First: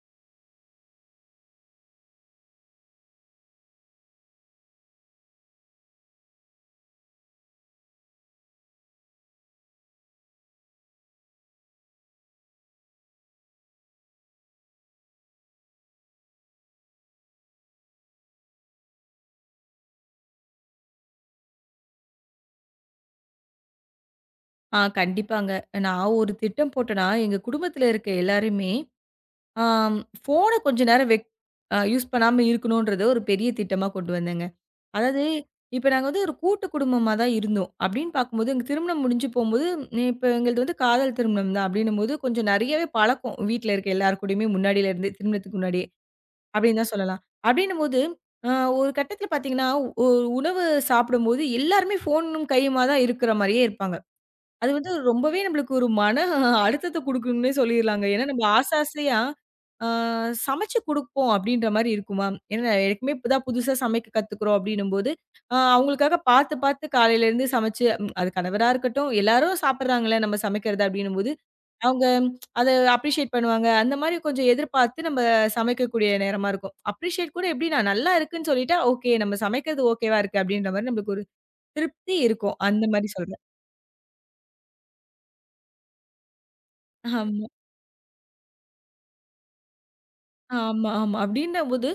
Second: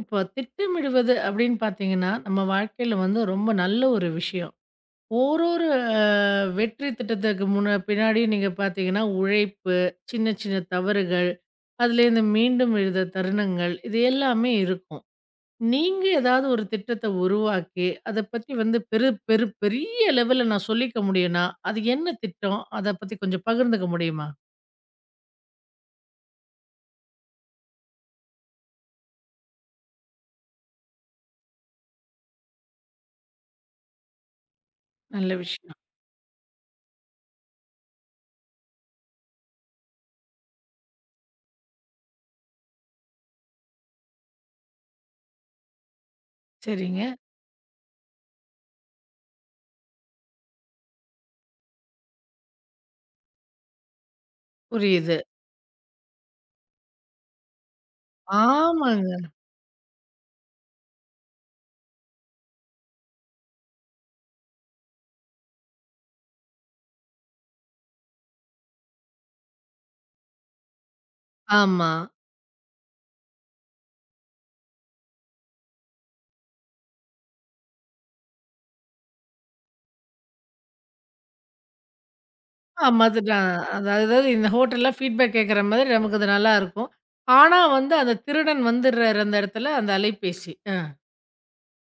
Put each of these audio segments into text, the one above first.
இப்போ திட்டமிடுவது அப்படின்னு பார்த்தீங்கன்னா, நம்ம வாழ்க்கையில வந்து ரொம்ப நல்ல ஒரு விஷயம். ஓரொரு அ வெற்றி திட்டத்துக்கு முன்ன பின்னாடியும் நீங்க பார்த்தீங்கன்னா, உழைப்பு, சின்ன சின்ன தவறுகள், அதுலேருந்து மீண்டும் எழுந்த தருணங்கள் இது எல்லாமே இருக்கும். நீங்க ஏதாவது ஒரு திட்டத்த உருவாக்கி, அத பத்தி வந்து பெரு பெரு பெரிய லெவல்ல நான் சொல்லிக்க முடியும்னா, அது என்ன திட்டம்? அத பத்தி கொஞ்சம் பகிர்ந்துக்க முடியுமா? கண்டிப்பாங்க. நான் ஒரு திட்டம் போட்டேன்னா, எங்க குடும்பத்தில இருக்க எல்லாருமே, ஆம், ஃபோன கொஞ்ச நேரம் வெக் அ யூஸ் பண்ணாம இருக்கணுன்றத ஒரு பெரிய திட்டமா கொண்டு வந்தேங்க. அதாவது, நல்ல விஷயம். இப்ப நாங்க வந்து ஒரு கூட்டு குடும்பமா தான் இருந்தோம். அப்படின்னு பார்க்கும்போது, எங்க திருமணம் முடிஞ்சு போம்போது, இப்ப எங்களது வந்து காதல் திருமணம் தான் அப்படின்னும்போது, கொஞ்சம் நெறையவே பழக்கம். வீட்ல இருக்க எல்லார் கூடயுமே முன்னாடில இருந்தே, திருமணத்துக்கு முன்னாடியே அப்படின்னு தான் சரிங்க. சொல்லலாம். அப்படின்னும்போது, அ ஒரு கட்டத்தில பார்த்தீங்கன்னா, ஒரு உணவு சாப்பிடும்போது எல்லாருமே ஃபோனும் கையுமா தான் இருக்கிற மாரியே இருப்பாங்க. அது வந்து புரியுது. ரொம்பவே நம்மளுக்கு ஒரு மன அழுத்தத்த குடுக்கும்னே சொல்லிர்லாங்க. ஏன்னா, நம்ம ஆசை ஆமாங்க. ஆசையா ஆ சமைச்சு குடுப்போம் அப்டின்ற மாரி இருக்குமா? ஏன்னா எனக்குமே இப்ப தான் புதுசா சமைக்க கத்துக்குறோம் அப்டின்னும்போது, அவங்களுக்காக பார்த்து பார்த்து காலையிலேருந்து சமைச்சு, அது கணவரா இருக்கட்டும், எல்லாரும் சாப்பிடுறாங்கல்ல நம்ம சமைக்கிறத அப்டின்னும்போது, ஆமா. அவங்க அத அப்ரிஷியேட் பண்ணுவாங்க. அந்த மாரி கொஞ்சம் எதிர்பார்த்து நம்ம சமைக்கக்கூடிய நேரமா இருக்கும். அப்ரிஷியேட் கூட எப்டின்னா, நல்லா இருக்குன்னு சொல்லிட்டா, ஓகே, நம்ம சமைக்கிறது ஓகேவா இருக்கு அப்டின்ற மாரி நம்மளுக்கு ஒரு திருப்தி இருக்கும். அந்த ஆமா. மாரி சொல்றேன். அதுதான். அதாவது இந்த ஹோட்டல்லாம் ஃபீட்பேக் கேட்கிற மாதிரி நமக்கு அது நல்லாருக்கும். ஆமா. ஆனா வந்து அந்த திருடன் வந்துர்றாரு அந்த இடத்துல அந்த அலைபேசி. ஆ. ஆமா, ஆமா. அப்படின்னம்போது,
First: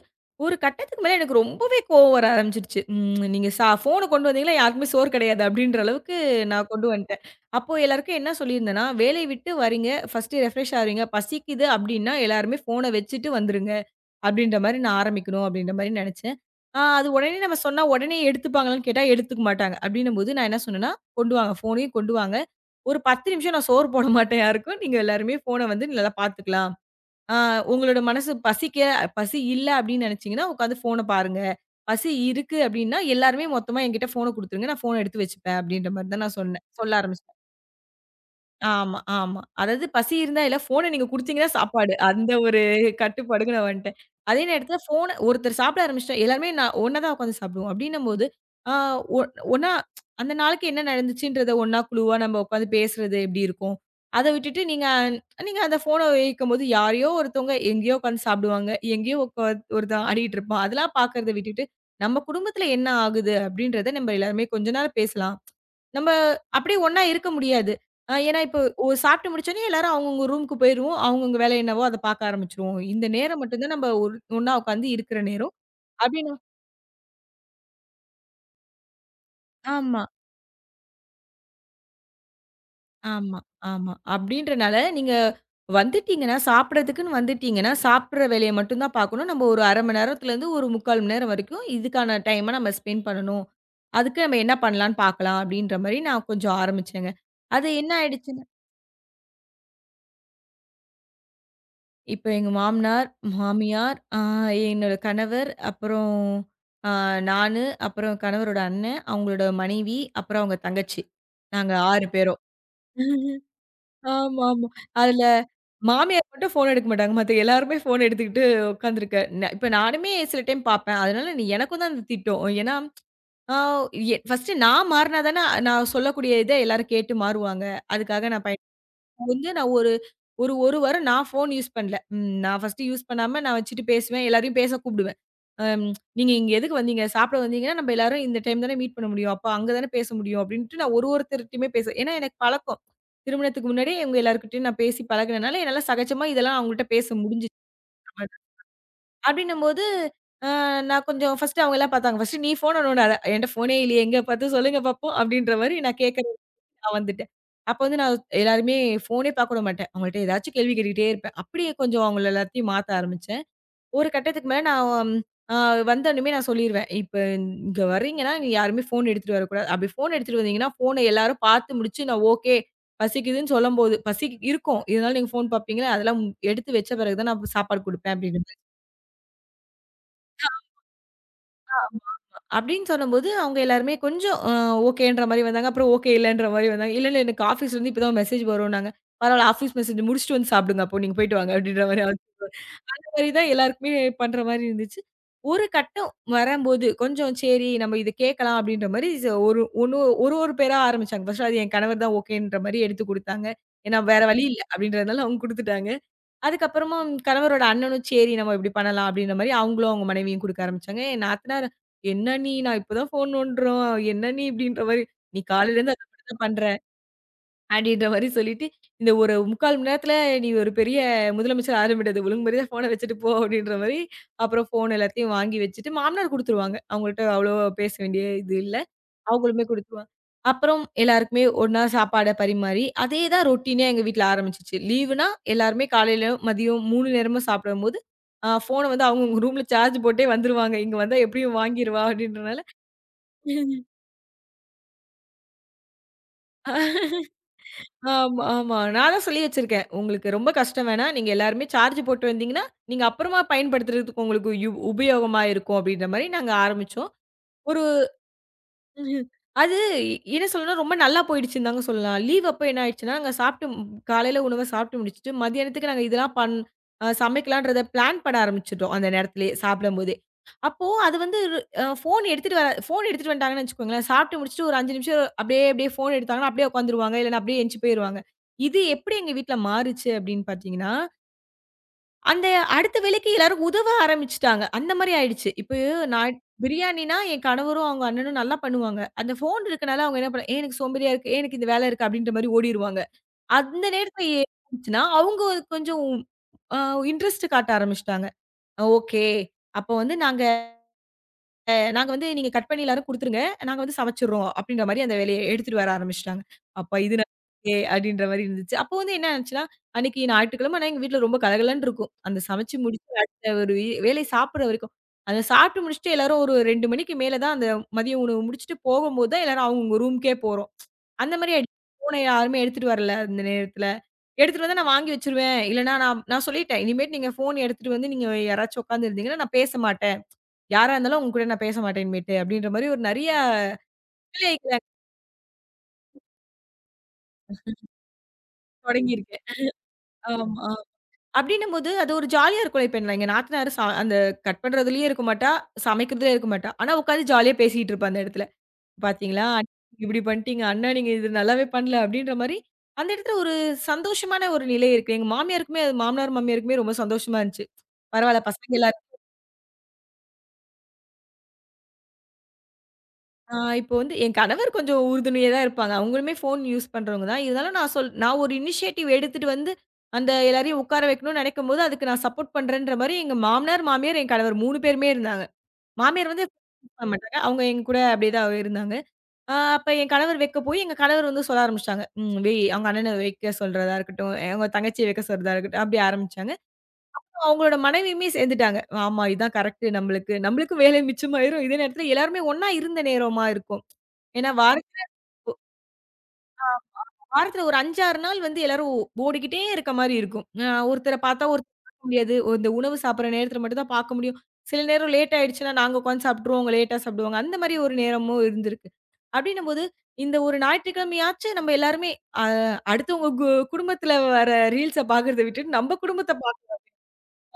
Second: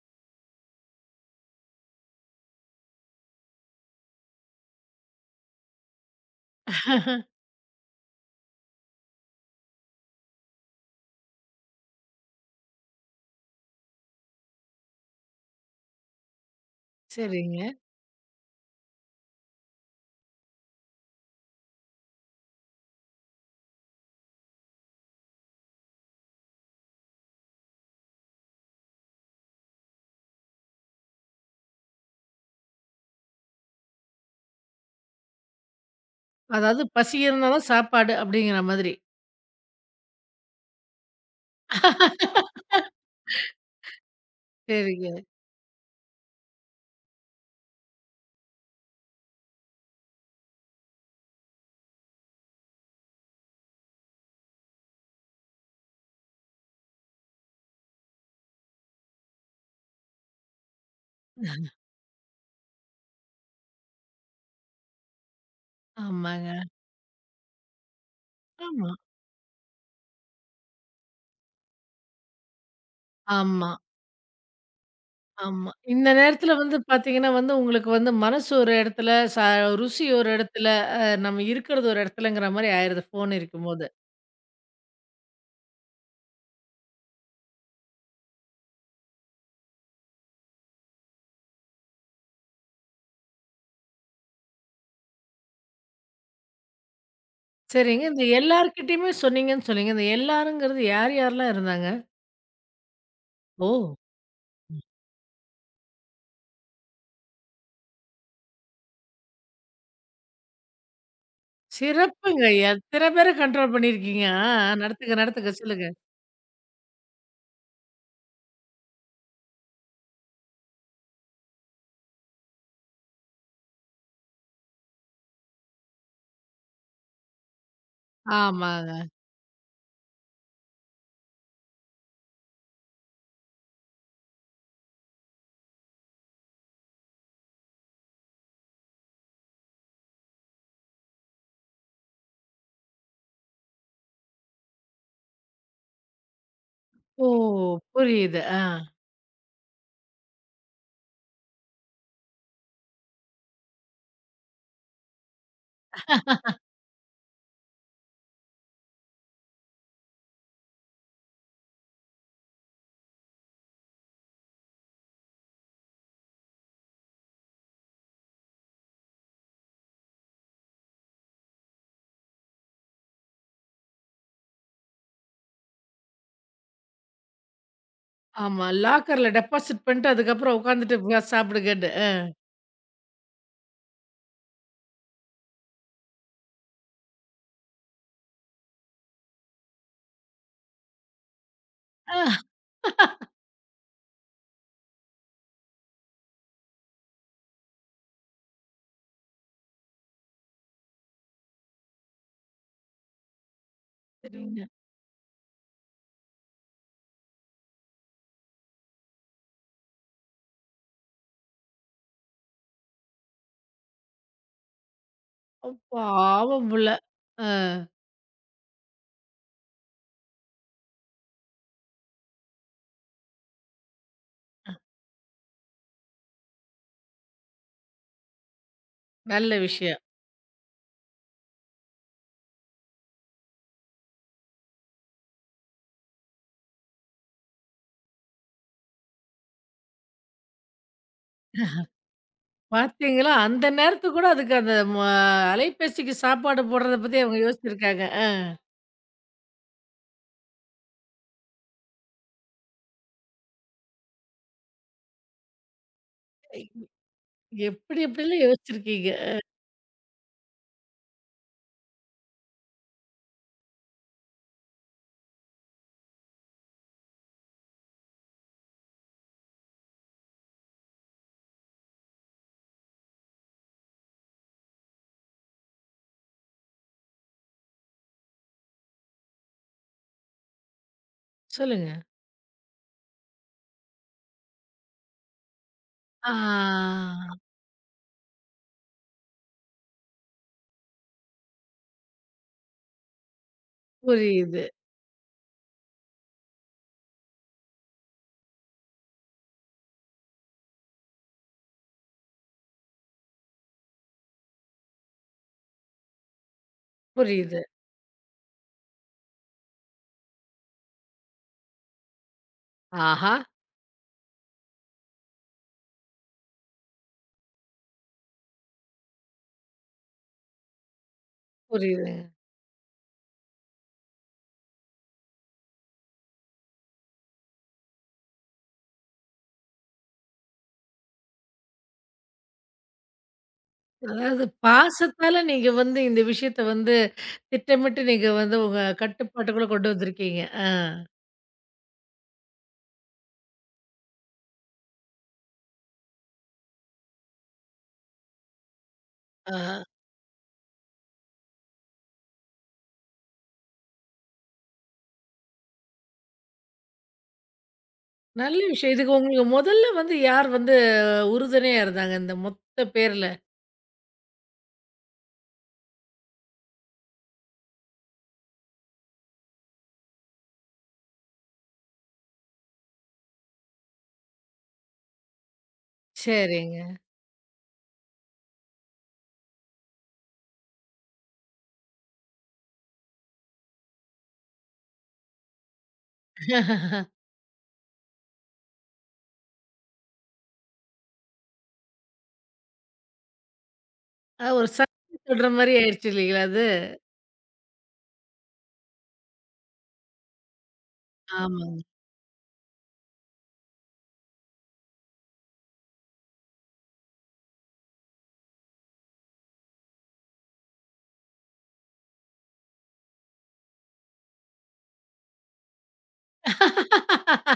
ஒரு கட்டத்துக்கு மேல எனக்கு ரொம்பவே கோவம் வர ஆரம்பிச்சுருச்சு. நீங்க ஃபோன கொண்டு வந்தீங்கன்னா யாருக்குமே சோறு கிடையாது அப்படின்ற அளவுக்கு நான் கொண்டு வந்துட்டேன். அப்போ எல்லாருக்கும் என்ன சொல்லியிருந்தேன்னா, வேலைய விட்டு வரீங்க, ஃபர்ஸ்ட்டு ரெஃப்ரெஷ் ஆவீங்க, பசிக்குது அப்படின்னா எல்லாருமே ஃபோன வச்சுட்டு வந்துருங்க. அப்படின்ற மாரி நான் ஆரம்பிக்கணும் அப்படின்ற மாரி நெனச்சேன். அது உடனே நம்ம சரிங்க. சொன்னா உடனே எடுத்துப்பாங்களான்னு கேட்டா எடுத்துக்க மாட்டாங்க. அப்படின்னும்போது நான் என்ன சொன்னேன்னா, கொண்டு வாங்க, ஃபோனையும் கொண்டு வாங்க. ஒரு 10 நிமிஷம் நான் சோறு போட மாட்டேன் யாருக்கும். நீங்க எல்லாருமே ஃபோன வந்து நல்லா பார்த்துக்கலாம். ஆ உங்களோட மனசு பசிக்க, பசி இல்ல அப்படின்னு நினைச்சீங்கன்னா, உட்காந்து ஃபோன பாருங்க. பசி இருக்கு அப்படின்னா, எல்லாருமே மொத்தமா என்கிட்ட ஃபோன குடுத்துருங்க. நான் ஃபோன எடுத்து வச்சுப்பேன் அப்படின்ற மாரி தான் நான் சொன்னேன். அதாவது சொல்ல பசி ஆரம்பிச்சேன். இருந்தா தான் சாப்பாடு அப்படிங்கிற மாதிரி. ஆமா, ஆமா. அதாவது பசி இருந்தா இல்ல, ஃபோன நீங்க குடுத்தீங்கன்னா சாப்பாடு. அந்த ஒரு கட்டுப்பாடுக்கு நான் வந்துட்டேன். அதே நேரத்தில ஃபோன சரிங்க. ஒருத்தர் சாப்பிட ஆரம்பிச்சுட்டா, எல்லாருமே நான் ஒண்ணா தான் உட்காந்து சாப்பிடுவோம். அப்படின்னும்போது, ஆ ஒ ஒண்ணா அந்த நாளுக்கு என்ன நடந்துச்சுன்றத ஒண்ணா குழுவா நம்ம உட்காந்து பேசுறது எப்படி இருக்கும்? அத விட்டுட்டு நீங்க நீங்க அந்த ஃபோன உபயோகிக்கும்போது யாரையோ ஒருத்தவங்க எங்கேயோ உட்காந்து சாப்பிடுவாங்க. எங்கேயோ ஒருத்தன் ஆடிட்டு இருப்பான். அதெல்லாம் பார்க்கறத விட்டுட்டு, நம்ம குடும்பத்தில என்ன ஆகுது? அப்படின்றத நம்ம எல்லாருமே கொஞ்ச நேரம் பேசலாம். நம்ம ஆமாங்க. அப்படியே ஒண்ணா இருக்க முடியாது. ஏன்னா இப்போ ஆமா, சாப்பிட்டு முடிச்சோனே எல்லாரும் அவங்கவங்க ரூமுக்கு போயிருவோம். அவங்கவங்க வேலை என்னவோ அத பார்க்க ஆரம்பிச்சுருவோம். இந்த நேரம் மட்டும் ஆமா, தான் நம்ம ஒரு ஒண்ணா உட்காந்து இருக்கிற நேரம். ஆமா. இந்த அப்டின்னு நேரத்துல வந்து பார்த்தீங்கன்னா வந்து உங்களுக்கு வந்து மனசு ஒரு இடத்துல, ஆமா, ருசி ஒரு இடத்துல, நம்ம இருக்கிறது ஒரு இடத்துலங்கிற மாரி ஆயிருது ஃபோன் ஆமா, இருக்கும்போது. ஆமா. அப்டின்றனால நீங்க வந்துட்டீங்கன்னா, சாப்பிடறதுக்குன்னு வந்துட்டீங்கன்னா, சாப்பிடுற வேலைய மட்டும் தான் பார்க்கணும். நம்ம ஒரு 1/2 மணி நேரத்துலருந்து ஒரு 3/4 மணி நேரம் வரைக்கும் இதுக்கான டைம நம்ம ஸ்பெண்ட் பண்ணணும். அதுக்கு நம்ம என்ன பண்ணலான்னு பார்க்கலாம் அப்டின்ற மாரி நான் கொஞ்சம் ஆரம்பிச்சேங்க. அது என்ன சரிங்க. இந்த ஆயிடுச்சுன்னா, எல்லார்கிட்டயுமே சொன்னீங்கன்னு சொன்னீங்க. இந்த எல்லாருங்கிறது யார் யாரெல்லாம் இருந்தாங்க? இப்ப எங்க மாமனார், ஓ! மாமியார், என்னோட கணவர், அப்புறம் ஆ நானு, அப்புறம் கணவரோட அண்ணன், அவங்களோட மனைவி, அப்புறம் அவங்க தங்கச்சி. நாங்க 6 பேரும். சிறப்புங்க. எத்தன பேர கண்ட்ரோல் பண்ணியிருக்கீங்க. ஆமா, ஆ, ஆமா. ஆ. நடத்துங்க, அதுல நடத்துங்க. சொல்லுங்க. மாமியார் மட்டும் ஃபோன் எடுக்க மாட்டாங்க. மத்த எல்லாருமே ஃபோன் எடுத்துக்கிட்டு உட்காந்துருக்க. இப்ப நானுமே சில டைம் பார்ப்பேன். அதனால நீ எனக்கும் தான் அந்த திட்டம். ஏன்னா, ஆ எ ஃபர்ஸ்ட்டு நான் மாறுனா தானே நான் சொல்லக்கூடிய இத எல்லாரும் கேட்டு மாறுவாங்க. அதுக்காக நான் பயன்படுத்திப்பேன். ஆமாங்க. வந்து நான் ஒரு ஒரு 1 வாரம் நான் ஃபோன் யூஸ் பண்ணல. நான் ஃபர்ஸ்ட்டு யூஸ் பண்ணாம நான் வச்சுட்டு பேசுவேன். எல்லாரையும் பேச கூப்பிடுவேன். அம் "நீங்க இங்க எதுக்கு வந்தீங்க? சாப்பிட வந்தீங்கன்னா, நம்ம எல்லாரும் இந்த டைம் தானே மீட் பண்ண முடியும். அப்ப அங்க தானே பேச முடியும்." அப்படின்ட்டு நான் ஒரு ஒருத்தர்ட்டயுமே பேச, ஏன்னா எனக்கு பழக்கம். திருமணத்துக்கு முன்னாடியே இவங்க எல்லார்கிட்டயும் நான் பேசி பழகுனனால, என்னால சகஜமா இதெல்லாம் அவங்கள்ட்ட பேச ஓ! முடிஞ்சுச்சு. புரியுது. ஆ. அப்படின்னும்போது, அ நான் கொஞ்சம் ஃபர்ஸ்ட்டு அவங்கலாம் பார்த்தாங்க. "ஃபர்ஸ்ட்டு நீ ஃபோன நோண்டாத. என்ட்ட ஃபோனே இல்லையே. எங்க பார்த்து சொல்லுங்க பார்ப்போம்." அப்படின்ற மாரி நான் கேட்க நான் வந்துட்டேன். அப்ப வந்து நான் எல்லாருமே ஃபோனே பார்க்க விட மாட்டேன். அவங்கள்ட்ட ஏதாச்சும் கேள்வி கேட்டுக்கிட்டே இருப்பேன். அப்படியே கொஞ்சம் அவங்கள எல்லாத்தையும் மாத்த ஆரம்பிச்சேன். ஒரு கட்டத்துக்கு மேல நான் அ வந்தோனமே நான் சொல்லிருவேன். இப்ப இங்க வர்றீங்கன்னா, நீங்க யாருமே ஃபோன் எடுத்துட்டு வரக்கூடாது. அப்படி ஃபோன் எடுத்துட்டு வந்தீங்கன்னா, ஃபோன எல்லாரும் பார்த்து முடிச்சு நான் ஓகே. பசிக்குதுன்னு சொல்லும்போது பசி இருக்கும். இருந்தாலும் நீங்க ஃபோன் பார்ப்பீங்களா? அதெல்லாம் எடுத்து வச்ச பிறகு தான் நான் சாப்பாடு குடுப்பேன் அப்படின்னு. ஆமா. லாக்கர்ல டெபாசிட் பண்ட்டு, அதுக்கப்புறம் உட்காந்துட்டு போய் சாப்பிடுங்கன்னு. அப்படின்னு சொல்லும்போது, அவங்க எல்லாருமே கொஞ்சம் ஓகேன்ற மாரி வந்தாங்க. அப்புறம் ஓகே இல்லன்ற மாரி வந்தாங்க. இல்ல, இல்ல எனக்கு ஆஃபீஸ்லருந்து இப்ப தான் மெசேஜ் வரும்னாங்க. பரவால்ல, ஆஃபீஸ் மெசேஜ் முடிச்சுட்டு வந்து சாப்பிடுங்க அப்போ, நீங்க போயிட்டு வாங்க அப்படின்ற மாரி அந்த ஆ மாரி தான் எல்லாருக்குமே பண்ற மாரி இருந்துச்சு. ஒரு கட்டம் வரம்போது, கொஞ்சம் சரி நம்ம இத கேட்கலாம் அப்படின்ற மாரி ஒரு ஒண்ணு ஒரு ஒரு பேரா ஆரம்பிச்சாங்க. ஃபர்ஸ்ட் அது என் கணவர் தான் ஓகேன்ற மாரி எடுத்து குடுத்தாங்க. ஏன்னா வேற வழி இல்ல சரிங்க. அப்படின்றதுனால அவங்க குடுத்துட்டாங்க. அதுக்கப்புறமா கணவரோட அண்ணனும், "சரி நம்ம இப்படி பண்ணலாம்." அப்படின்ற மாரி அவங்களும் அவங்க மனைவியும் குடுக்க ஆரம்பிச்சாங்க. என் நாத்தனார், "என்ன நீ? நான் இப்ப தான் ஃபோன் நோண்டுறோம். என்ன நீ?" இப்படின்ற மாரி, "நீ காலையிலேருந்து அத மட்டும் தான் பண்ற." பாவம் புள்ள. அ அப்படின்ற மாரி சொல்லிட்டு, "இந்த ஒரு 3/4 மணி நேரத்துல நீ ஒரு பெரிய முதலமைச்சர் ஆக முடியாது. ஒழுங்கு மரியாதையா ஃபோன வச்சுட்டு போ." அப்படின்ற மாரி, அப்புறம் ஃபோன் எல்லாத்தையும் வாங்கி வச்சுட்டு மாமனார் குடுத்துருவாங்க. அவங்கள்ட்ட அவ்வளோ பேச வேண்டிய இது இல்ல. நல்ல அவங்களுமே விஷயம். குடுத்துருவாங்க. அப்புறம் எல்லாருக்குமே ஒண்ணா சாப்பாட பரிமாறி, அதே தான் ரொட்டீனா எங்க வீட்ல ஆரம்பிச்சுச்சு. லீவுனா எல்லாருமே காலையில, மதியம் 3 நேரமும் சாப்பிடும்போது, ஃபோன வந்து அவங்கவங்க ரூம்ல சார்ஜ் போட்டே வந்துருவாங்க. இங்க வந்தா எப்படியும் வாங்கிருவா அப்படின்றனால. பார்த்தீங்களா? அந்த நேரத்துக்கு கூட அதுக்கு அந்த ம அலைபேசிக்கு சாப்பாடு போடுறத பத்தி அவங்க யோசிச்சிருக்காங்க. ஆமா, ஆமா. நான் தான் சொல்லி வச்சிருக்கேன். உங்களுக்கு ரொம்ப கஷ்டம் வேணாம். நீங்க எல்லாருமே சார்ஜ் போட்டு வந்தீங்கன்னா, நீங்க அப்புறமா பயன்படுத்துறதுக்கு உங்களுக்கு உபயோகமா இருக்கும் அப்படின்ற மாரி நாங்க ஆரம்பிச்சோம். ஒரு எப்படி எப்படிலாம் யோசிச்சிருக்கீங்க? ம்ஹ்ம். அது என்ன சொல்லணும்னா, ரொம்ப நல்லா போயிடுச்சுன்னு தாங்க சொல்லலாம். லீவ் அப்ப என்ன ஆயிடுச்சுன்னா, நாங்க சாப்பிட்டு, காலையில உணவ சாப்பிட்டு முடிச்சுட்டு, மதியானத்துக்கு நாங்க இதெல்லாம் பண் அ சமைக்கலான்றத பிளான் பண்ண ஆரம்பிச்சுட்டோம். அந்த நேரத்திலேயே சாப்பிடும்போதே. அப்போ அது வந்து அ ஃபோன் எடுத்துட்டு வர ஃபோன் எடுத்துட்டு வந்துட்டாங்கன்னு வச்சுக்கோங்களேன். சாப்பிட்டு முடிச்சுட்டு ஒரு 5 நிமிஷம் அப்படியே அப்படியே ஃபோன் எடுத்தாங்கன்னா, அப்படியே உட்காந்துருவாங்க. இல்லைன்னா அப்படியே எந்திச்சு போயிருவாங்க. இது எப்படி எங்க வீட்ல மாறுச்சு அப்படின்னு பார்த்தீங்கன்னா சொல்லுங்க. அந்த அடுத்த வேலைக்கு எல்லாரும் உதவ ஆரம்பிச்சுட்டாங்க. அந்த மாரி ஆயிடுச்சு. இப்ப ஆ நான் பிரியாணினா என் கணவரும், அவங்க அண்ணனும் நல்லா பண்ணுவாங்க. அந்த ஃபோன் இருக்கனால அவங்க என்ன பண்ண, "ஏன் எனக்கு சோம்பேறியா இருக்கு. ஏன் எனக்கு இந்த வேலை இருக்கு" அப்படின்ற மாரி ஓடிருவாங்க. அந்த நேரத்துல புரியுது, என்னாச்சுன்னா, அவங்க கொஞ்சம் அ இன்ட்ரெஸ்ட் காட்ட ஆரம்பிச்சுட்டாங்க. ஓகே. அப்ப வந்து நாங்க அ நாங்க வந்து நீங்க கட் பண்ணி எல்லாரும் குடுத்துருங்க. நாங்க வந்து சமைச்சுர்றோம் அப்டின்ற மாரி அந்த வேலைய எடுத்துட்டு வர ஆரம்பிச்சுட்டாங்க. அப்பா இது புரியுது. நல்லதே அப்டின்ற மாரி இருந்துச்சு. அப்போ வந்து என்ன ஆச்சுன்னா, அன்னைக்கு ஞாயிற்றுக்கிழமை ஆனா எங்க வீட்ல ரொம்ப கலகலன்னு இருக்கும். அந்த சமைச்சு முடிச்சு ஆஹா! அடுத்த ஒரு வேலை சாப்பிடுற வரைக்கும். அத சாப்பிட்டு முடிச்சுட்டு எல்லாரும் ஒரு 2 மணிக்கு மேல தான் அந்த மதிய உணவு முடிச்சுட்டு போகும்போது தான் எல்லாரும் அவங்கவங்க ரூம்க்கே போறோம். அந்த மாரி ஆயிடுச்சு. புரியுது. ஃபோன யாருமே எடுத்துட்டு வரல அந்த நேரத்துல. எடுத்துட்டு வந்தா நான் வாங்கி வச்சுருவேன். இல்லன்னா நான் நான் சொல்லிட்டேன். இனிமேட்டு நீங்க ஃபோன் எடுத்துட்டு வந்து நீங்க யாராச்சும் உட்கார்ந்து இருந்தீங்கன்னா, நான் பேச மாட்டேன். யாரா இருந்தாலும் உங்க கூட நான் பேச மாட்டேன் இனிமேட்டு அப்டின்ற மாரி ஒரு நெறைய அதாவது கட்டளைகள பாசத்தால நீங்க வந்து இந்த விஷயத்த வந்து திட்டமிட்டு நீங்க வந்து உங்க தொடங்கியிருக்கேன். கட்டுப்பாட்டுக்குள்ள கொண்டு வந்திருக்கீங்க. ஆ, ஆமா. அப்டின்னும்போது அது ஒரு ஜாலியா இருக்கும்ல. இப்ப நான் எங்க நாத்தனாரு அந்த கட் பண்றதுலயே இருக்க மாட்டா, சமைக்கிறதுலயே இருக்க மாட்டா. ஆனா உட்கார்ந்து ஜாலியா பேசிட்டு இருப்பா அந்த இடத்துல. "பாத்தீங்களா அண்ணி ஆ. நீங்க இப்டி பண்ணிட்டீங்க. அண்ணா நீங்க இது நல்லாவே பண்ணல" அப்டின்ற மாரி அந்த இடத்துல ஒரு சந்தோஷமான ஒரு நிலை இருக்கு. எங்க மாமியாருக்குமே அது மாமனார், மாமியாருக்குமே ரொம்ப சந்தோஷமா இருந்துச்சு. பரவால்ல நல்ல பசங்க விஷயம். எல்லாரும். இதுக்கு உங்களுக்கு முதல்ல வந்து யார் வந்து உறுதுணையா இருந்தாங்க இந்த மொத்த பேர்ல? இப்போ வந்து என் கணவர் கொஞ்சம் உறுதுணையா தான் இருப்பாங்க. அவங்களுமே ஃபோன் யூஸ் பண்றவங்க தான். இருந்தாலும் நான் நான் ஒரு இனிஷியேட்டிவ் எடுத்துட்டு வந்து, அந்த எல்லாரையும் உட்கார வைக்கணும்னு நினைக்கும்போது, அதுக்கு நான் சப்போர்ட் பண்றேன்ற மாரி எங்க மாமனார், மாமியார், என் கணவர் 3 பேருமே இருந்தாங்க. மாமியார் வந்து சரிங்க. யூஸ் பண்ண மாட்டாங்க. அவங்க எங்க கூட அப்படியே தான் இருந்தாங்க. அப்ப என் கணவர் வைக்க போய், எங்க கணவர் வந்து சொல்ல ஆரம்பிச்சுட்டாங்க. ம் வை அவங்க அண்ணன வைக்க சொல்றதா இருக்கட்டும், அவங்க தங்கச்சிய வைக்க சொல்றதா இருக்கட்டும், அப்படி ஆரம்பிச்சாங்க. அவங்களோட மனைவியுமே சேர்ந்துட்டாங்க. ஆமா இதான் கரெக்ட் நம்மளுக்கு. நம்மளுக்கும் வேலை மிச்சமாயிரும். இதே நேரத்துல எல்லாருமே ஒண்ணா இருந்த நேரமா இருக்கும். அ ஏன்னா ஒரு வாரத்துல சக்தி சொல்ற மாரி ஆயிடுச்சு இல்லைங்களா அது? வாரத்துல ஒரு 5, 6 நாள் வந்து எல்லாரும் ஓடிக்கிட்டே இருக்க மாரி இருக்கும். ஒருத்தர பார்த்தா ஒருத்தர ஆமாங்க. பார்க்க முடியாது. இந்த உணவு சாப்பிடுற நேரத்துல மட்டும் தான் பார்க்க முடியும். சில நேரம் லேட் ஆயிடுச்சுன்னா, நாங்க உட்காந்து சாப்பிட்டுருவோம். அவங்க லேட்டா சாப்பிடுவாங்க. அந்த மாரி ஒரு நேரமும் இருந்திருக்கு. அப்டின்னும்போது, இந்த ஒரு ஞாயிற்றுக்கிழமையாச்சும் நம்ம எல்லாருமே அ அடுத்தவங்க குடும்பத்துல வர ரீல்ஸ பார்க்கறத விட்டுட்டு, நம்ம குடும்பத்த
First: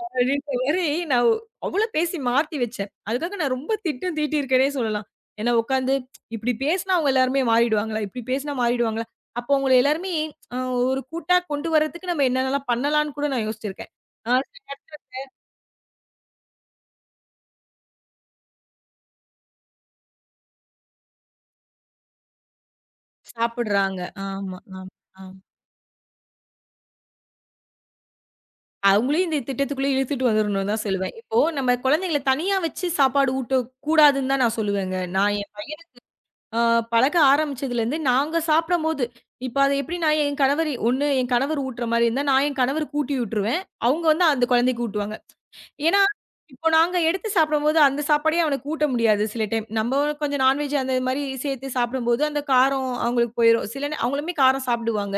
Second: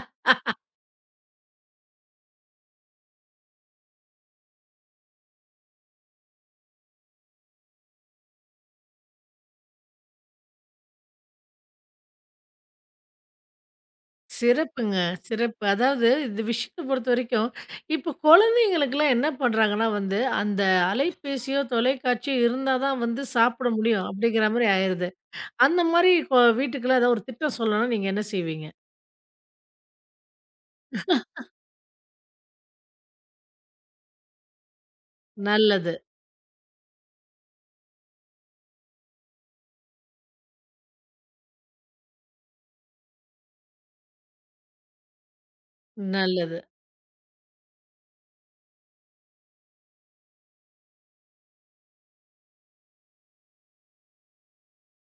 அப்படின்ற மாரி நான் அவ்ளோ பேசி மாத்தி வச்சேன். அதுக்காக நான் ரொம்ப திட்டம் தீட்டியிருக்கேன்னே சொல்லலாம். ஏன்னா உட்காந்து இப்படி பேசினா அவங்க எல்லாருமே மாறிடுவாங்களா? இப்படி பேசினா மாறிடுவாங்களா? அப்போ அவங்கள எல்லாருமே அ ஒரு கூட்டா கொண்டு வரதுக்கு நம்ம என்னென்னலாம் பண்ணலான்னு கூட நான் யோசிச்சிருக்கேன். ஆ சிறப்புங்க, சிறப்பு. அதாவது இந்த விஷயத்த பொறுத்தவரைக்கும், இப்ப குழந்தைங்களுக்கெல்லாம் என்ன பண்றாங்கன்னா வந்து, அந்த அலைபேசியோ, தொலைக்காட்சியோ இருந்தா தான் வந்து சாப்பிட சாப்பிடுறாங்க. முடியும் அப்படிங்கிற ஆமா, மாரி ஆமா, ஆயிருது. ஆமா. அந்த மாரி கொ வீட்டுக்குள்ள ஏதாவது ஒரு திட்டம் சொல்லணும்னா நீங்க என்ன செய்வீங்க? அவங்களையும் இந்த திட்டத்துக்குள்ள இழுத்துட்டு வந்துரணும்னு தான் சொல்லுவேன். இப்போ நம்ம குழந்தைங்கள தனியா வச்சு சாப்பாடு ஊட்டக்கூடாதுன்னு தான் நான் சொல்லுவேங்க. நான் என் பையன் நல்லது, ஆ பழக ஆரம்பிச்சதுலேருந்து, நாங்க சாப்பிடும்போது இப்ப அத எப்படி நான் என் கணவர் ஒண்ணு என் கணவர் ஊட்டுற மாரி இருந்தா, நான் என் கணவருக்கு ஊட்டி விட்டுருவேன். அவங்க வந்து அந்த குழந்தைக்கு ஊட்டுவாங்க. ஏன்னா, நல்லது. இப்போ நாங்க எடுத்து சாப்பிடும்போது, அந்த சாப்பாடையே அவனுக்கு ஊட்ட முடியாது சில டைம். நம்ம கொஞ்சம் நான்வெஜ் அந்த மாரி சேர்த்து சாப்பிடும்போது, அந்த காரம் அவங்களுக்கு போயிரும். சில அவங்களுமே காரம் சாப்பிடுவாங்க.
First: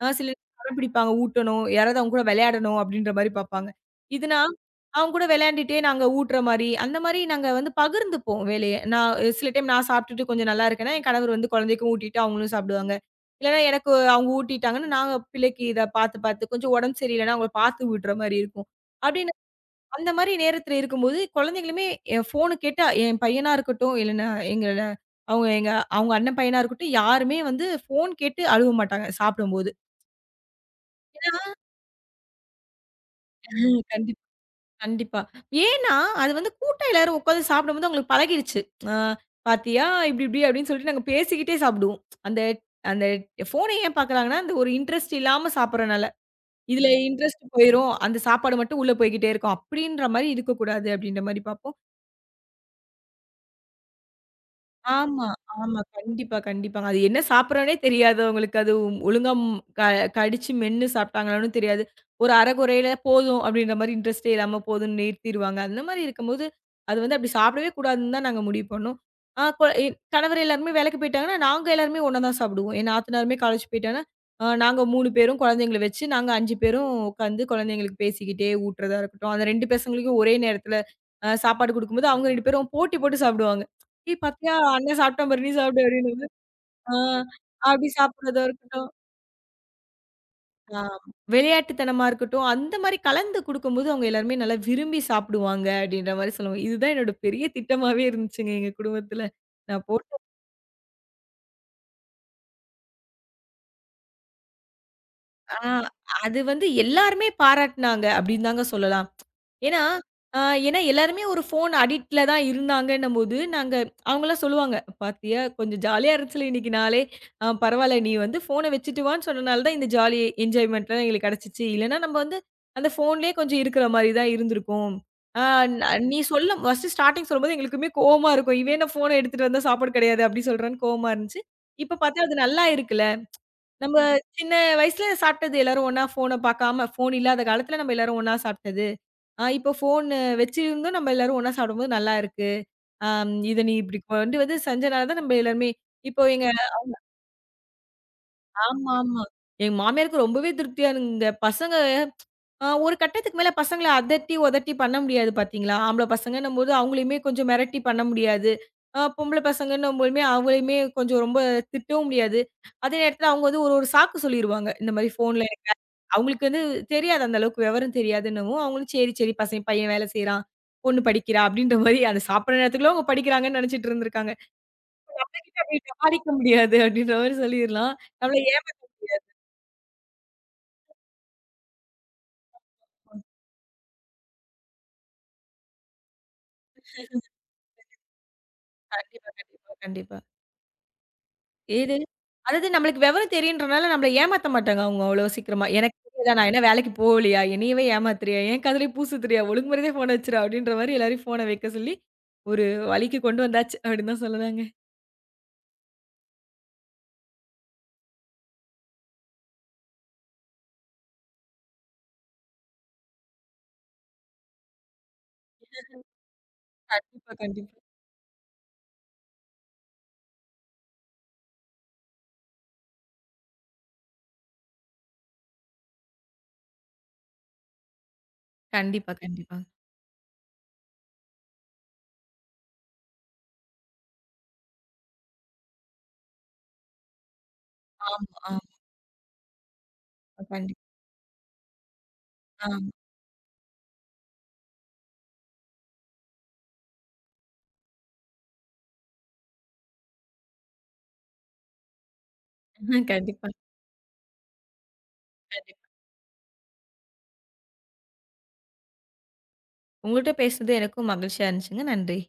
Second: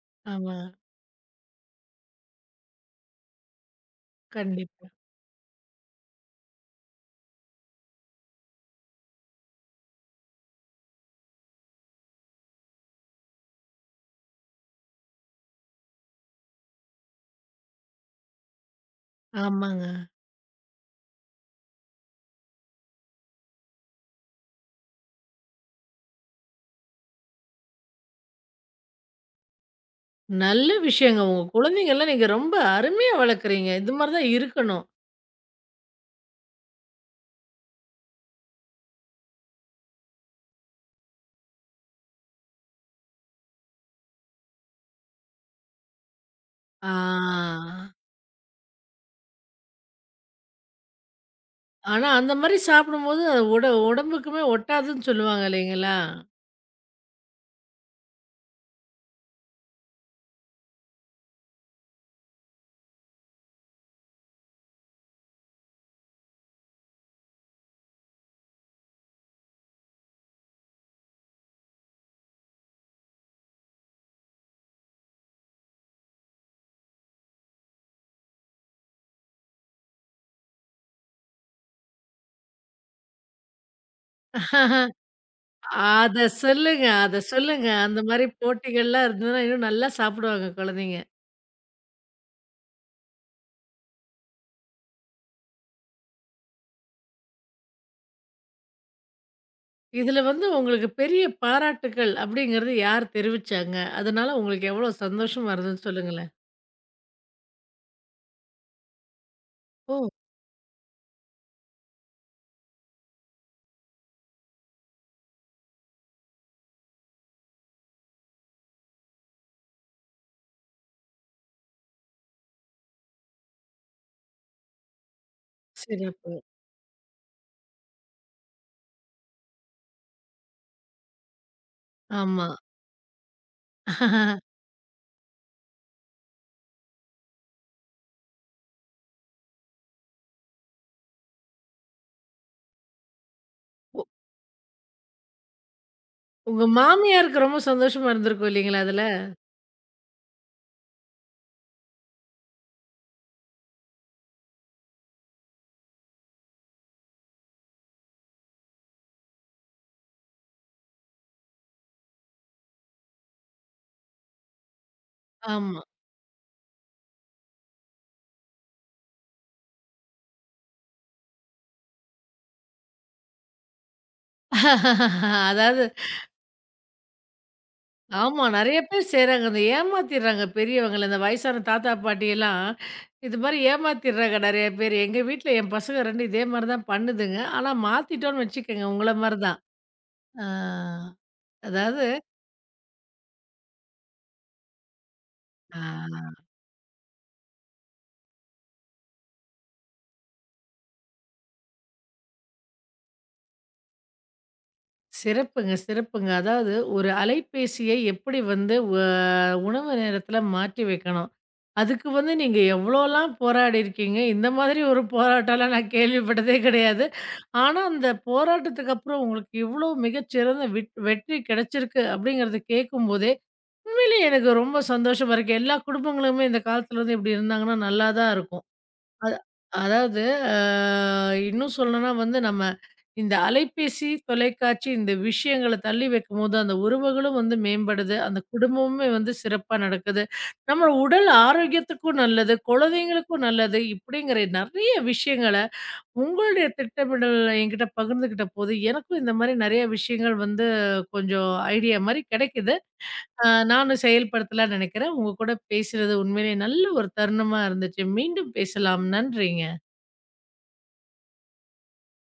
ஆனா சில ஆமா, அடம் பிடிப்பாங்க, ஊட்டணும். யாராவது அவங்க கூட விளையாடணும் அப்படின்ற மாரி பார்ப்பாங்க. இதுனா, கண்டிப்பா. அவங்க கூட விளையாண்டுட்டே நாங்க ஊட்டுற மாரி, அந்த மாரி நாங்க வந்து பகிர்ந்துப்போம் வேலைய. நான் சில டைம் நான் சாப்பிட்டுட்டு கொஞ்சம் நல்லா இருக்கேன்னா, என் கணவர் வந்து குழந்தைக்கும் ஊட்டிட்டு அவங்களும் சாப்பிடுவாங்க. இல்லன்னா எனக்கு அவங்க ஊட்டிட்டாங்கன்னா, நாங்க பிள்ளைக்கு இத பார்த்து பார்த்து கொஞ்சம் உடம்பு சரியில்லன்னா அவங்கள பார்த்து ஊட்டுற மாரி இருக்கும். அப்படின்னு ஆமாங்க. அந்த மாரி நேரத்துல இருக்கும்போது, குழந்தைங்களுமே என் ஃபோனு கேட்டா என் பையனா இருக்கட்டும், இல்லன்னா எங்கள அவங்க எங்க அவங்க அண்ணன் பையனா இருக்கட்டும், யாருமே வந்து ஃபோன் கேட்டு அழுவ மாட்டாங்க சாப்பிடும்போது. நல்ல விஷயங்க. ஏன்னா, உங்க குழந்தைங்கலாம் நீங்க ரொம்ப அருமையா வளர்க்குறீங்க. ம். இது மாரி கண்டிப்பா. தான் இருக்கணும். கண்டிப்பா. ஏன்னா, அது வந்து கூட்டா எல்லாரும் உட்காந்து சாப்பிடும்போது அவங்களுக்கு பழகிடுச்சு. ஆ "பாத்தியா? இப்டி இப்டி" அப்டின்னு சொல்லிட்டு நாங்க பேசிக்கிட்டே சாப்பிடுவோம். அந்த அந்த ஃபோன ஏன் பார்க்குறாங்கன்னா, அந்த ஒரு இன்ட்ரெஸ்ட் இல்லாம சாப்பிடுறனால. இதுல ஆ. இன்ட்ரெஸ்ட் போயிரும். அந்த சாப்பாடு மட்டும் உள்ள போய்க்கிட்டே இருக்கும். அப்டின்ற மாரி இருக்கக்கூடாது அப்டின்ற மாரி பார்ப்போம். ஆனா அந்த மாரி சாப்பிடும்போது அது உடம்புக்குமே ஒட்டாதுன்னு ஆமா, சொல்லுவாங்க ஆமா. இல்லைங்களா? கண்டிப்பா, கண்டிப்பாங்க. அது என்ன சாப்பிடுறோன்னே தெரியாது அவங்களுக்கு. அது ஒழுங்கா ம் க கடிச்சு மென்னு சாப்பிட்டாங்களான்னும் தெரியாது. ஒரு அரைகுறையில போதும் அப்படின்ற மாரி இன்ட்ரெஸ்ட்டே இல்லாம போதும்ன்னு நிறுத்திருவாங்க. அந்த மாரி இருக்கும்போது, அது வந்து அப்படி சாப்பிடவே கூடாதுன்னு தான் நாங்க முடிவு பண்ணோம். ஆ கொ என் கணவர் எல்லாருமே வேலைக்கு போயிட்டாங்கன்னா, நாங்க எல்லாருமே ஒண்ணா தான் சாப்பிடுவோம். என் நாத்தனாருமே காலேஜ் போயிட்டாங்கன்னா, நாங்க 3 பேரும் குழந்தைங்கள வச்சு, நாங்க 5 பேரும் உட்காந்து குழந்தைங்களுக்கு பேசிக்கிட்டே ஊட்டுறதா இருக்கட்டும். அந்த 2 பசங்களுக்கும் ஒரே நேரத்தில சாப்பாடு குடுக்கும்போது, அவங்க 2 பேரும் போட்டி போட்டு சாப்பிடுவாங்க. "ஏய் பாத்தியா! அண்ணன் சாப்பிட்டான் பாரு, நீ சாப்பிடு" அத அப்படின்னு. சொல்லுங்க, ஆ அத சொல்லுங்க. அப்படி அந்த மாரி சாப்பிடுறதா இருக்கட்டும். போட்டிகள்லாம் இருந்ததுன்னா இன்னும் நல்லா சாப்பிடுவாங்க ஆ குழந்தைங்க. விளையாட்டுத்தனமா இருக்கட்டும், அந்த மாரி கலந்து குடுக்கும்போது அவங்க எல்லாருமே நல்லா விரும்பி சாப்பிடுவாங்க, அப்படின்ற மாரி சொல்லுவாங்க. இதுதான் என்னோட பெரிய திட்டமாவே இருந்துச்சுங்க எங்க குடும்பத்துல. நான் போ இதுல வந்து உங்களுக்கு பெரிய பாராட்டுக்கள் அப்படிங்கிறது யார் தெரிவிச்சாங்க? அதனால உங்களுக்கு எவ்வளோ சந்தோஷமா ஆ இருந்ததுன்னு சொல்லுங்களேன்? அது வந்து எல்லாருமே பாராட்டுனாங்க அப்படின்னு தாங்க சொல்லலாம். ஏன்னா, ஓ! ஆ ஏன்னா எல்லாருமே ஒரு ஃபோன் அடிக்ட்ல தான் இருந்தாங்கன்னும்போது, நாங்க அவங்கலாம் சொல்லுவாங்க, "பாத்தியா கொஞ்சம் ஜாலியா இருந்துச்சுல இன்னைக்கு நாளே. பரவால்ல நீ வந்து ஃபோன வச்சுட்டு வான்னு சொன்னனால தான் இந்த ஜாலி என்ஜாய்மெண்ட்லாம் எங்களுக்கு கிடைச்சுச்சு. இல்லன்னா நம்ம வந்து அந்த ஃபோன்லயே கொஞ்சம் இருக்கிற மாரி தான் இருந்திருக்கும்." ஆ ந நீ சிறப்பு. சொல்ல ஃபர்ஸ்ட்டு ஸ்டார்ட்டிங் சொல்லும்போது எங்களுக்குமே கோவமா இருக்கும். இவன் என்ன ஃபோன எடுத்துட்டு வந்தா சாப்பாடு கிடையாது அப்படி சொல்றான்னு கோவமா இருந்துச்சு. இப்ப பார்த்தா அது ஆமா. நல்லா இருக்குல்ல. நம்ம சின்ன வயசுல சாப்பிட்டது எல்லாரும் ஒண்ணா ஃபோன பார்க்காம, ஃபோன் இல்லாத காலத்துல நம்ம எல்லாரும் ஒண்ணா சாப்பிட்டது. இப்போ ஃபோனு வச்சிருந்தும் நம்ம எல்லாரும் ஒண்ணா சாப்பிடும்போது நல்லா இருக்கு. ஆம் இத நீ இப்படி ஒ. கொண்டு வந்து செஞ்சனால தான் நம்ம எல்லாருமே இப்போ எங்க உங்க மாமியாருக்கு ரொம்ப சந்தோஷமா இருந்திருக்கும் இல்லைங்களா அதுல? ஆமாமா. எங்க மாமியாருக்கு ரொம்பவே திருப்தியா இருந்ததுங்க. பசங்க ஒரு கட்டத்துக்கு மேல பசங்கள அதட்டி, உதட்டி பண்ண முடியாது பார்த்தீங்களா? ஆம்பள பசங்கன்னும்போது அவங்களையுமே கொஞ்சம் மிரட்டி பண்ண முடியாது. பொம்பள பசங்கன்னும்போதுமே அவங்களையுமே கொஞ்சம் ரொம்ப திட்டவும் முடியாது. அதே நேரத்துல அவங்க வந்து ஒரு ஒரு சாக்கு சொல்லிருவாங்க. இந்த மாரி ஃபோன்ல ஆமா. அவங்களுக்கு வந்து தெரியாது அந்த அளவுக்கு விவரம் தெரியாதுன்னவும், அவங்களும் சரி, சரி பசங்க, பையன் வேலை செய்றான், பொண்ணு படிக்கிறா அப்படின்ற மாரி அந்த சாப்பிடுற நேரத்துக்குள்ள அவங்க படிக்கிறாங்கன்னு நெனச்சுட்டு இருந்திருக்காங்க. இதுகிட்ட அப்படி அதாவது சமாளிக்க முடியாது அப்படின்ற மாரி சொல்லிரலாம். நம்மள ஆமா ஏமா நெறைய பேர் செய்றாங்க. அந்த ஏமாத்திர்றாங்க பெரியவங்கள. இந்த வயசான தாத்தா, பாட்டியெல்லாம் இது மாரி ஏமாத்திர்றாங்க நெறைய பேர். எங்க வீட்ல என் பசங்க 2 இதே மாரி தான் பண்ணுதுங்க. ஆனா மாத்திட்டோம்னு வச்சுக்கங்க உங்கள கண்டிப்பா, மாரி தான். கண்டிப்பா, கண்டிப்பா. ஆ ஏது அதாவது அதாவது நம்மளுக்கு விவரம் தெரியுன்றனால நம்மள ஏமாத்த மாட்டாங்க அவங்க அவ்வளோ சீக்கிரமா. ஆ. எனக்கு தெரியாதா? நான் என்ன வேலைக்கு போகலையா? என்னையவே ஏமாத்துறியா? என் காதுலயே பூ சுத்துறியா? ஒழுங்கு மரியாதையா ஃபோன வச்சுரு அப்படின்ற மாரி எல்லாரையும் ஃபோன வைக்க சொல்லி, ஒரு வழிக்கு கொண்டு வந்தாச்சு அப்படின்னு தான் சொல்லலாங்க. சிறப்புங்க, சிறப்புங்க. அதாவது ஒரு அலைபேசியை எப்படி வந்து உணவு நேரத்தில மாற்றி வைக்கணும். அதுக்கு வந்து நீங்க எவ்வளோலாம் போராடியிருக்கீங்க. இந்த மாதிரி ஒரு போராட்டம்லாம் நான் கேள்விப்பட்டதே கிடையாது. கண்டிப்பா, கண்டிப்பா. ஆனா, அந்த போராட்டத்துக்கு அப்புறம் உங்களுக்கு இவ்வளோ மிகச்சிறந்த வெற்றி கிடைச்சிருக்கு அப்படிங்கிறத கேட்கும்போதே, உண்மையிலேயே எனக்கு ரொம்ப சந்தோஷமா இருக்கு. எல்லா குடும்பங்களுமே இந்த காலத்துல வந்து இப்படி இருந்தாங்கன்னா நல்லா தான் இருக்கும். கண்டிப்பா, அத கண்டிப்பா. அதாவது அ இன்னும் சொல்லணும்னா வந்து நம்ம இந்த அலைபேசி, தொலைக்காட்சி இந்த விஷயங்கள தள்ளி வைக்கும்போது, அந்த உறவுகளும் வந்து மேம்படுது. ஆமா, அந்த ஆமா. குடும்பமுமே வந்து சிறப்பா நடக்குது. கண்டிப்பா. நம்ம உடல் ஆரோக்கியத்துக்கும் நல்லது, ஆமா. குழந்தைங்களுக்கும் நல்லது. இப்படிங்கிற நெறைய விஷயங்கள உங்களுடைய திட்டமிடல் என்கிட்ட பகிர்ந்துகிட்ட போது, எனக்கும் இந்த மாரி நெறைய விஷயங்கள் வந்து கொஞ்சம் ஐடியா மாரி கிடைக்குது. அ கண்டிப்பா, நானும் செயல்படுத்தலாம்னு நெனைக்கிறேன். உங்க கூட கண்டிப்பா. பேசுனது உண்மையிலேயே நல்ல ஒரு தருணமா இருந்துச்சு. மீண்டும் பேசலாம். நன்றிங்க. உங்கள்ட்ட பேசுனது எனக்கும் மகிழ்ச்சியா இருந்துச்சுங்க. நன்றி.